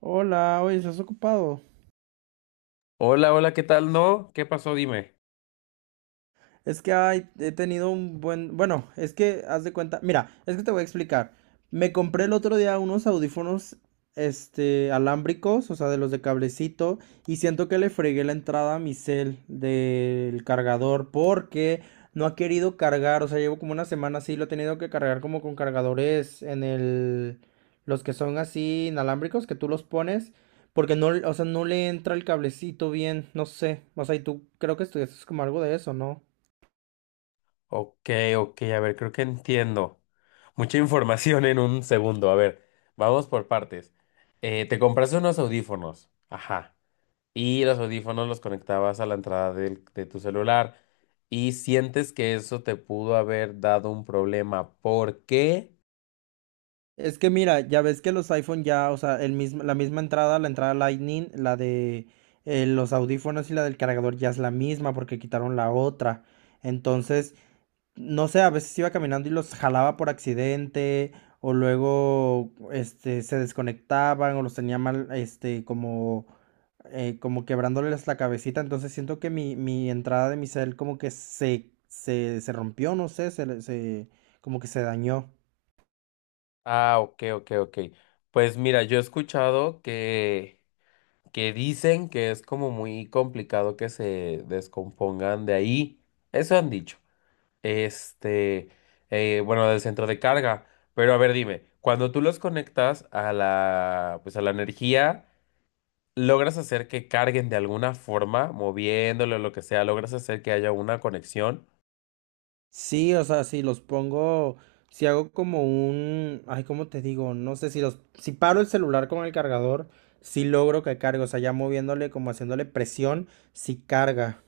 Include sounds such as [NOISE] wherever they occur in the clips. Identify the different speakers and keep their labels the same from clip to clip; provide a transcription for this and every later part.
Speaker 1: Hola, oye, ¿estás ocupado?
Speaker 2: Hola, hola, ¿qué tal? ¿No? ¿Qué pasó? Dime.
Speaker 1: Es que ay, he tenido un buen... Bueno, es que haz de cuenta... Mira, es que te voy a explicar. Me compré el otro día unos audífonos, este, alámbricos, o sea, de los de cablecito, y siento que le fregué la entrada a mi cel del cargador porque no ha querido cargar, o sea, llevo como una semana así, lo he tenido que cargar como con cargadores en el... Los que son así inalámbricos, que tú los pones, porque no, o sea, no le entra el cablecito bien, no sé. O sea, y tú creo que estudiaste como algo de eso, ¿no?
Speaker 2: Ok, ok, a ver, creo que entiendo. Mucha información en un segundo. A ver, vamos por partes. Te compraste unos audífonos. Ajá. Y los audífonos los conectabas a la entrada de tu celular. Y sientes que eso te pudo haber dado un problema. ¿Por qué?
Speaker 1: Es que mira, ya ves que los iPhone ya, o sea, el mismo, la misma entrada, la entrada Lightning, la de los audífonos y la del cargador ya es la misma porque quitaron la otra. Entonces, no sé, a veces iba caminando y los jalaba por accidente o luego este, se desconectaban o los tenía mal, este, como, como quebrándoles la cabecita. Entonces siento que mi entrada de mi cel como que se rompió, no sé, como que se dañó.
Speaker 2: Ah, ok, ok, ok. Pues mira, yo he escuchado que dicen que es como muy complicado que se descompongan de ahí. Eso han dicho. Este, bueno, del centro de carga. Pero a ver, dime, cuando tú los conectas a la, pues a la energía, ¿logras hacer que carguen de alguna forma, moviéndolo o lo que sea? ¿Logras hacer que haya una conexión?
Speaker 1: Sí, o sea, si los pongo, si hago como un, ay, ¿cómo te digo? No sé, si los, si paro el celular con el cargador, sí logro que cargue, o sea, ya moviéndole, como haciéndole presión, sí carga.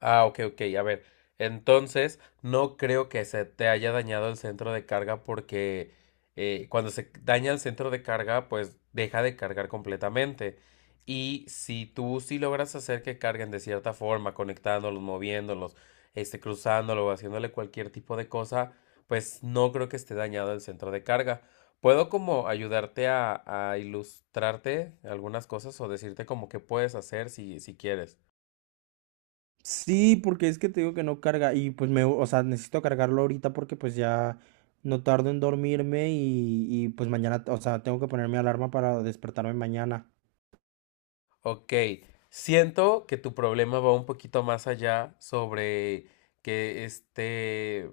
Speaker 2: Ah, ok, ok, a ver. Entonces, no creo que se te haya dañado el centro de carga porque cuando se daña el centro de carga, pues deja de cargar completamente. Y si tú sí logras hacer que carguen de cierta forma, conectándolos, moviéndolos, cruzándolo o haciéndole cualquier tipo de cosa, pues no creo que esté dañado el centro de carga. ¿Puedo como ayudarte a ilustrarte algunas cosas o decirte como qué puedes hacer si quieres?
Speaker 1: Sí, porque es que te digo que no carga y pues me, o sea, necesito cargarlo ahorita porque pues ya no tardo en dormirme y pues mañana, o sea, tengo que ponerme alarma para despertarme mañana.
Speaker 2: Ok, siento que tu problema va un poquito más allá sobre que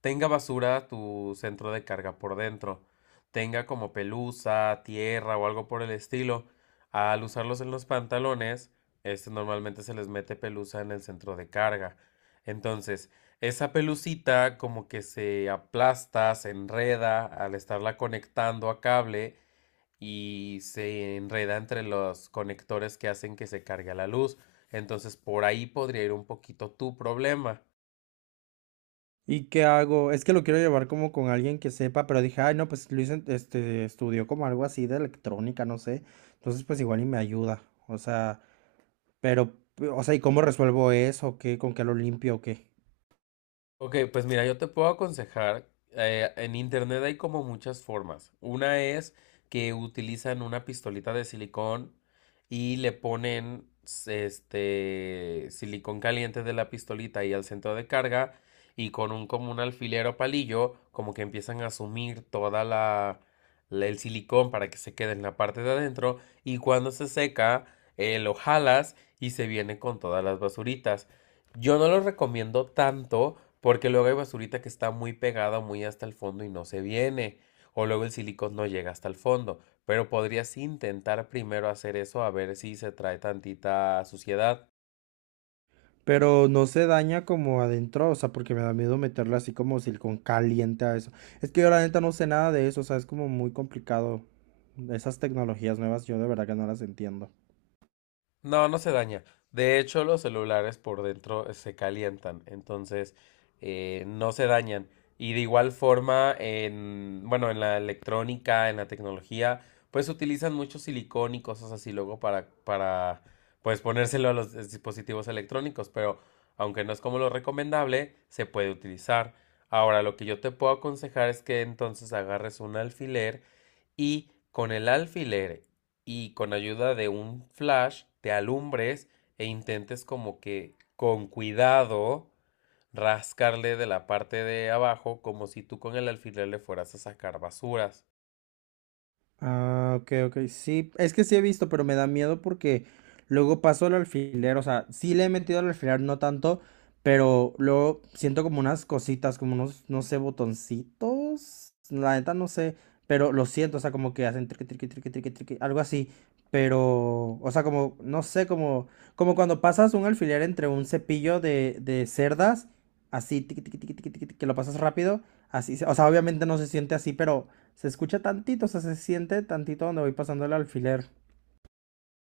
Speaker 2: tenga basura tu centro de carga por dentro, tenga como pelusa, tierra o algo por el estilo. Al usarlos en los pantalones, este normalmente se les mete pelusa en el centro de carga. Entonces, esa pelucita como que se aplasta, se enreda al estarla conectando a cable y se enreda entre los conectores que hacen que se cargue la luz. Entonces por ahí podría ir un poquito tu problema.
Speaker 1: ¿Y qué hago? Es que lo quiero llevar como con alguien que sepa, pero dije, ay, no, pues Luis este, estudió como algo así de electrónica, no sé. Entonces, pues igual y me ayuda. O sea, pero, o sea, ¿y cómo resuelvo eso? ¿Qué? ¿Con qué lo limpio o qué?
Speaker 2: Ok, pues mira, yo te puedo aconsejar, en internet hay como muchas formas. Una es que utilizan una pistolita de silicón y le ponen este silicón caliente de la pistolita y al centro de carga y con un alfiler o palillo como que empiezan a sumir el silicón para que se quede en la parte de adentro y cuando se seca lo jalas y se viene con todas las basuritas. Yo no lo recomiendo tanto porque luego hay basurita que está muy pegada, muy hasta el fondo y no se viene. O luego el silicón no llega hasta el fondo. Pero podrías intentar primero hacer eso a ver si se trae tantita suciedad.
Speaker 1: Pero no se daña como adentro, o sea, porque me da miedo meterlo así como silicón caliente a eso. Es que yo la neta no sé nada de eso, o sea, es como muy complicado. Esas tecnologías nuevas yo de verdad que no las entiendo.
Speaker 2: No, no se daña. De hecho, los celulares por dentro se calientan, entonces no se dañan. Y de igual forma, en, bueno, en la electrónica, en la tecnología, pues utilizan mucho silicón y cosas así luego para, pues ponérselo a los dispositivos electrónicos, pero aunque no es como lo recomendable, se puede utilizar. Ahora, lo que yo te puedo aconsejar es que entonces agarres un alfiler y con el alfiler y con ayuda de un flash te alumbres e intentes como que con cuidado rascarle de la parte de abajo como si tú con el alfiler le fueras a sacar basuras.
Speaker 1: Ah, ok, ok. Sí, es que sí he visto, pero me da miedo porque luego paso el alfiler. O sea, sí le he metido al alfiler, no tanto, pero luego siento como unas cositas, como unos, no sé, botoncitos. La neta no sé, pero lo siento, o sea, como que hacen triqui, triqui, triqui, triqui, triqui, algo así. Pero, o sea, como, no sé, como, como cuando pasas un alfiler entre un cepillo de cerdas, así, tiqui, tiqui, tiqui, tiqui, tiqui, que lo pasas rápido. Así, o sea, obviamente no se siente así, pero se escucha tantito, o sea, se siente tantito donde voy pasando el alfiler.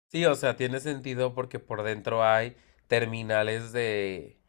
Speaker 2: Sí, o sea, tiene sentido porque por dentro hay terminales de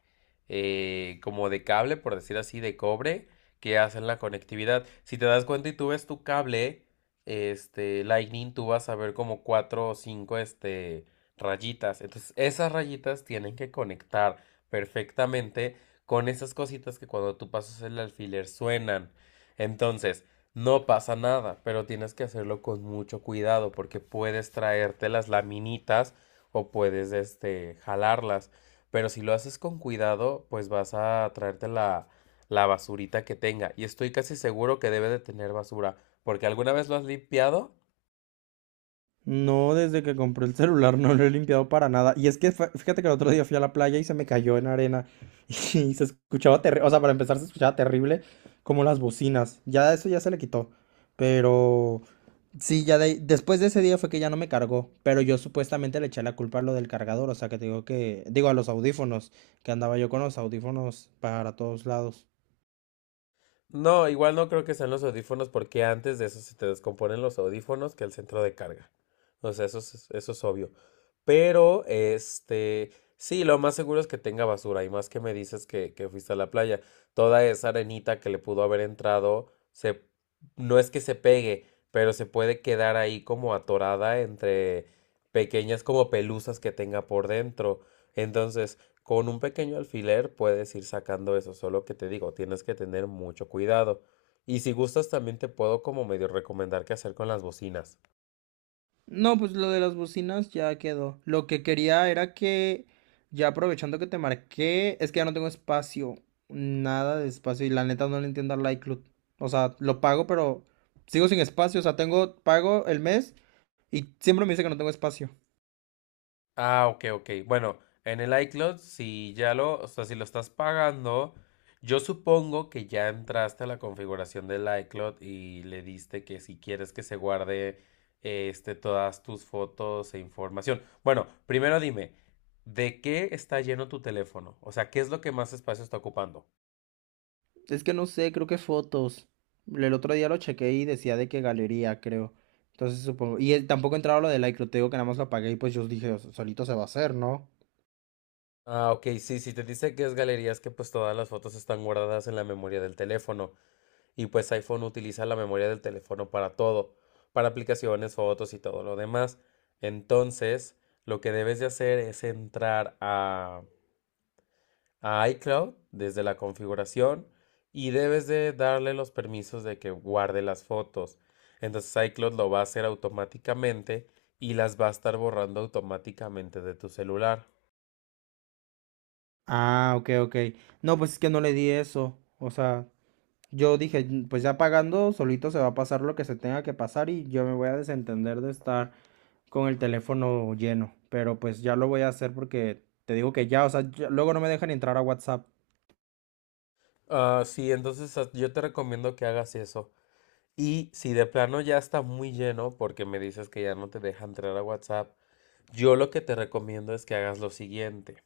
Speaker 2: como de cable, por decir así, de cobre, que hacen la conectividad. Si te das cuenta y tú ves tu cable, este, Lightning, tú vas a ver como cuatro o cinco, este, rayitas. Entonces, esas rayitas tienen que conectar perfectamente con esas cositas que cuando tú pasas el alfiler suenan. Entonces, no pasa nada, pero tienes que hacerlo con mucho cuidado porque puedes traerte las laminitas o puedes este jalarlas, pero si lo haces con cuidado, pues vas a traerte la basurita que tenga y estoy casi seguro que debe de tener basura, porque alguna vez lo has limpiado.
Speaker 1: No, desde que compré el celular no lo he limpiado para nada. Y es que fíjate que el otro día fui a la playa y se me cayó en arena. [LAUGHS] Y se escuchaba terrible. O sea, para empezar se escuchaba terrible como las bocinas. Ya eso ya se le quitó. Pero sí, ya después de ese día fue que ya no me cargó. Pero yo supuestamente le eché la culpa a lo del cargador. O sea, que te digo que. Digo, a los audífonos. Que andaba yo con los audífonos para todos lados.
Speaker 2: No, igual no creo que sean los audífonos porque antes de eso se te descomponen los audífonos que el centro de carga. O sea, eso es obvio. Pero, este, sí, lo más seguro es que tenga basura. Y más que me dices que fuiste a la playa, toda esa arenita que le pudo haber entrado, se, no es que se pegue, pero se puede quedar ahí como atorada entre pequeñas como pelusas que tenga por dentro. Entonces, con un pequeño alfiler puedes ir sacando eso, solo que te digo, tienes que tener mucho cuidado. Y si gustas, también te puedo como medio recomendar qué hacer con las bocinas.
Speaker 1: No, pues lo de las bocinas ya quedó. Lo que quería era que, ya aprovechando que te marqué, es que ya no tengo espacio, nada de espacio y la neta no le entiendo al iCloud. O sea, lo pago, pero sigo sin espacio. O sea, tengo, pago el mes y siempre me dice que no tengo espacio.
Speaker 2: Ah, ok, ok. Bueno, en el iCloud, si ya lo, o sea, si lo estás pagando, yo supongo que ya entraste a la configuración del iCloud y le diste que si quieres que se guarde todas tus fotos e información. Bueno, primero dime, ¿de qué está lleno tu teléfono? O sea, ¿qué es lo que más espacio está ocupando?
Speaker 1: Es que no sé, creo que fotos. El otro día lo chequeé y decía de que galería, creo. Entonces supongo. Y tampoco entraba lo del iCloud, te digo que nada más lo apagué y pues yo dije, "O sea, solito se va a hacer, ¿no?
Speaker 2: Ah, ok, sí, si te dice que es galerías que pues todas las fotos están guardadas en la memoria del teléfono y pues iPhone utiliza la memoria del teléfono para todo, para aplicaciones, fotos y todo lo demás. Entonces, lo que debes de hacer es entrar a iCloud desde la configuración y debes de darle los permisos de que guarde las fotos. Entonces iCloud lo va a hacer automáticamente y las va a estar borrando automáticamente de tu celular.
Speaker 1: Ah, ok, ok. No, pues es que no le di eso. O sea, yo dije, "Mm, pues ya pagando, solito se va a pasar lo que se tenga que pasar y yo me voy a desentender de estar con el teléfono lleno. Pero pues ya lo voy a hacer porque te digo que ya, o sea, luego no me dejan entrar a WhatsApp.
Speaker 2: Ah, sí, entonces yo te recomiendo que hagas eso. Y si de plano ya está muy lleno, porque me dices que ya no te deja entrar a WhatsApp, yo lo que te recomiendo es que hagas lo siguiente.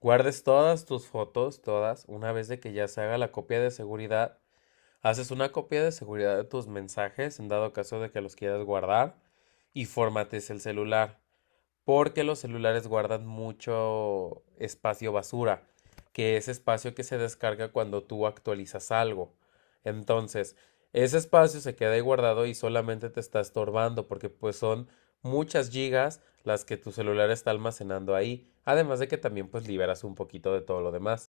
Speaker 2: Guardes todas tus fotos, todas, una vez de que ya se haga la copia de seguridad, haces una copia de seguridad de tus mensajes en dado caso de que los quieras guardar y formates el celular porque los celulares guardan mucho espacio basura, que es espacio que se descarga cuando tú actualizas algo. Entonces, ese espacio se queda ahí guardado y solamente te está estorbando porque pues son muchas gigas las que tu celular está almacenando ahí, además de que también pues liberas un poquito de todo lo demás.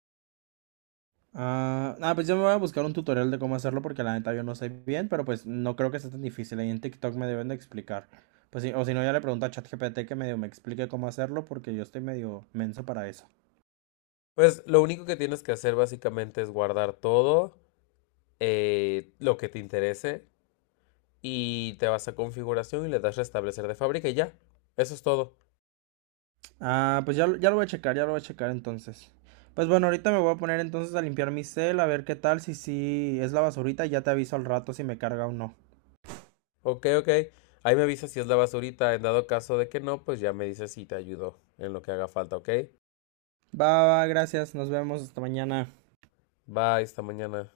Speaker 1: Ah, ah, pues yo me voy a buscar un tutorial de cómo hacerlo porque la neta yo no sé bien, pero pues no creo que sea tan difícil. Ahí en TikTok me deben de explicar. Pues sí, o si no, ya le pregunto a ChatGPT que medio me explique cómo hacerlo porque yo estoy medio menso para eso.
Speaker 2: Pues lo único que tienes que hacer básicamente es guardar todo lo que te interese y te vas a configuración y le das restablecer de fábrica y ya, eso es todo.
Speaker 1: Ah, pues ya, ya lo voy a checar, ya lo voy a checar entonces. Pues bueno, ahorita me voy a poner entonces a limpiar mi cel, a ver qué tal, si sí es la basurita, y ya te aviso al rato si me carga o no.
Speaker 2: Ok, ok. Ahí me avisa si es la basurita. En dado caso de que no, pues ya me dice si te ayudó en lo que haga falta, ¿ok?
Speaker 1: Va, va, gracias, nos vemos hasta mañana.
Speaker 2: Bye, esta mañana.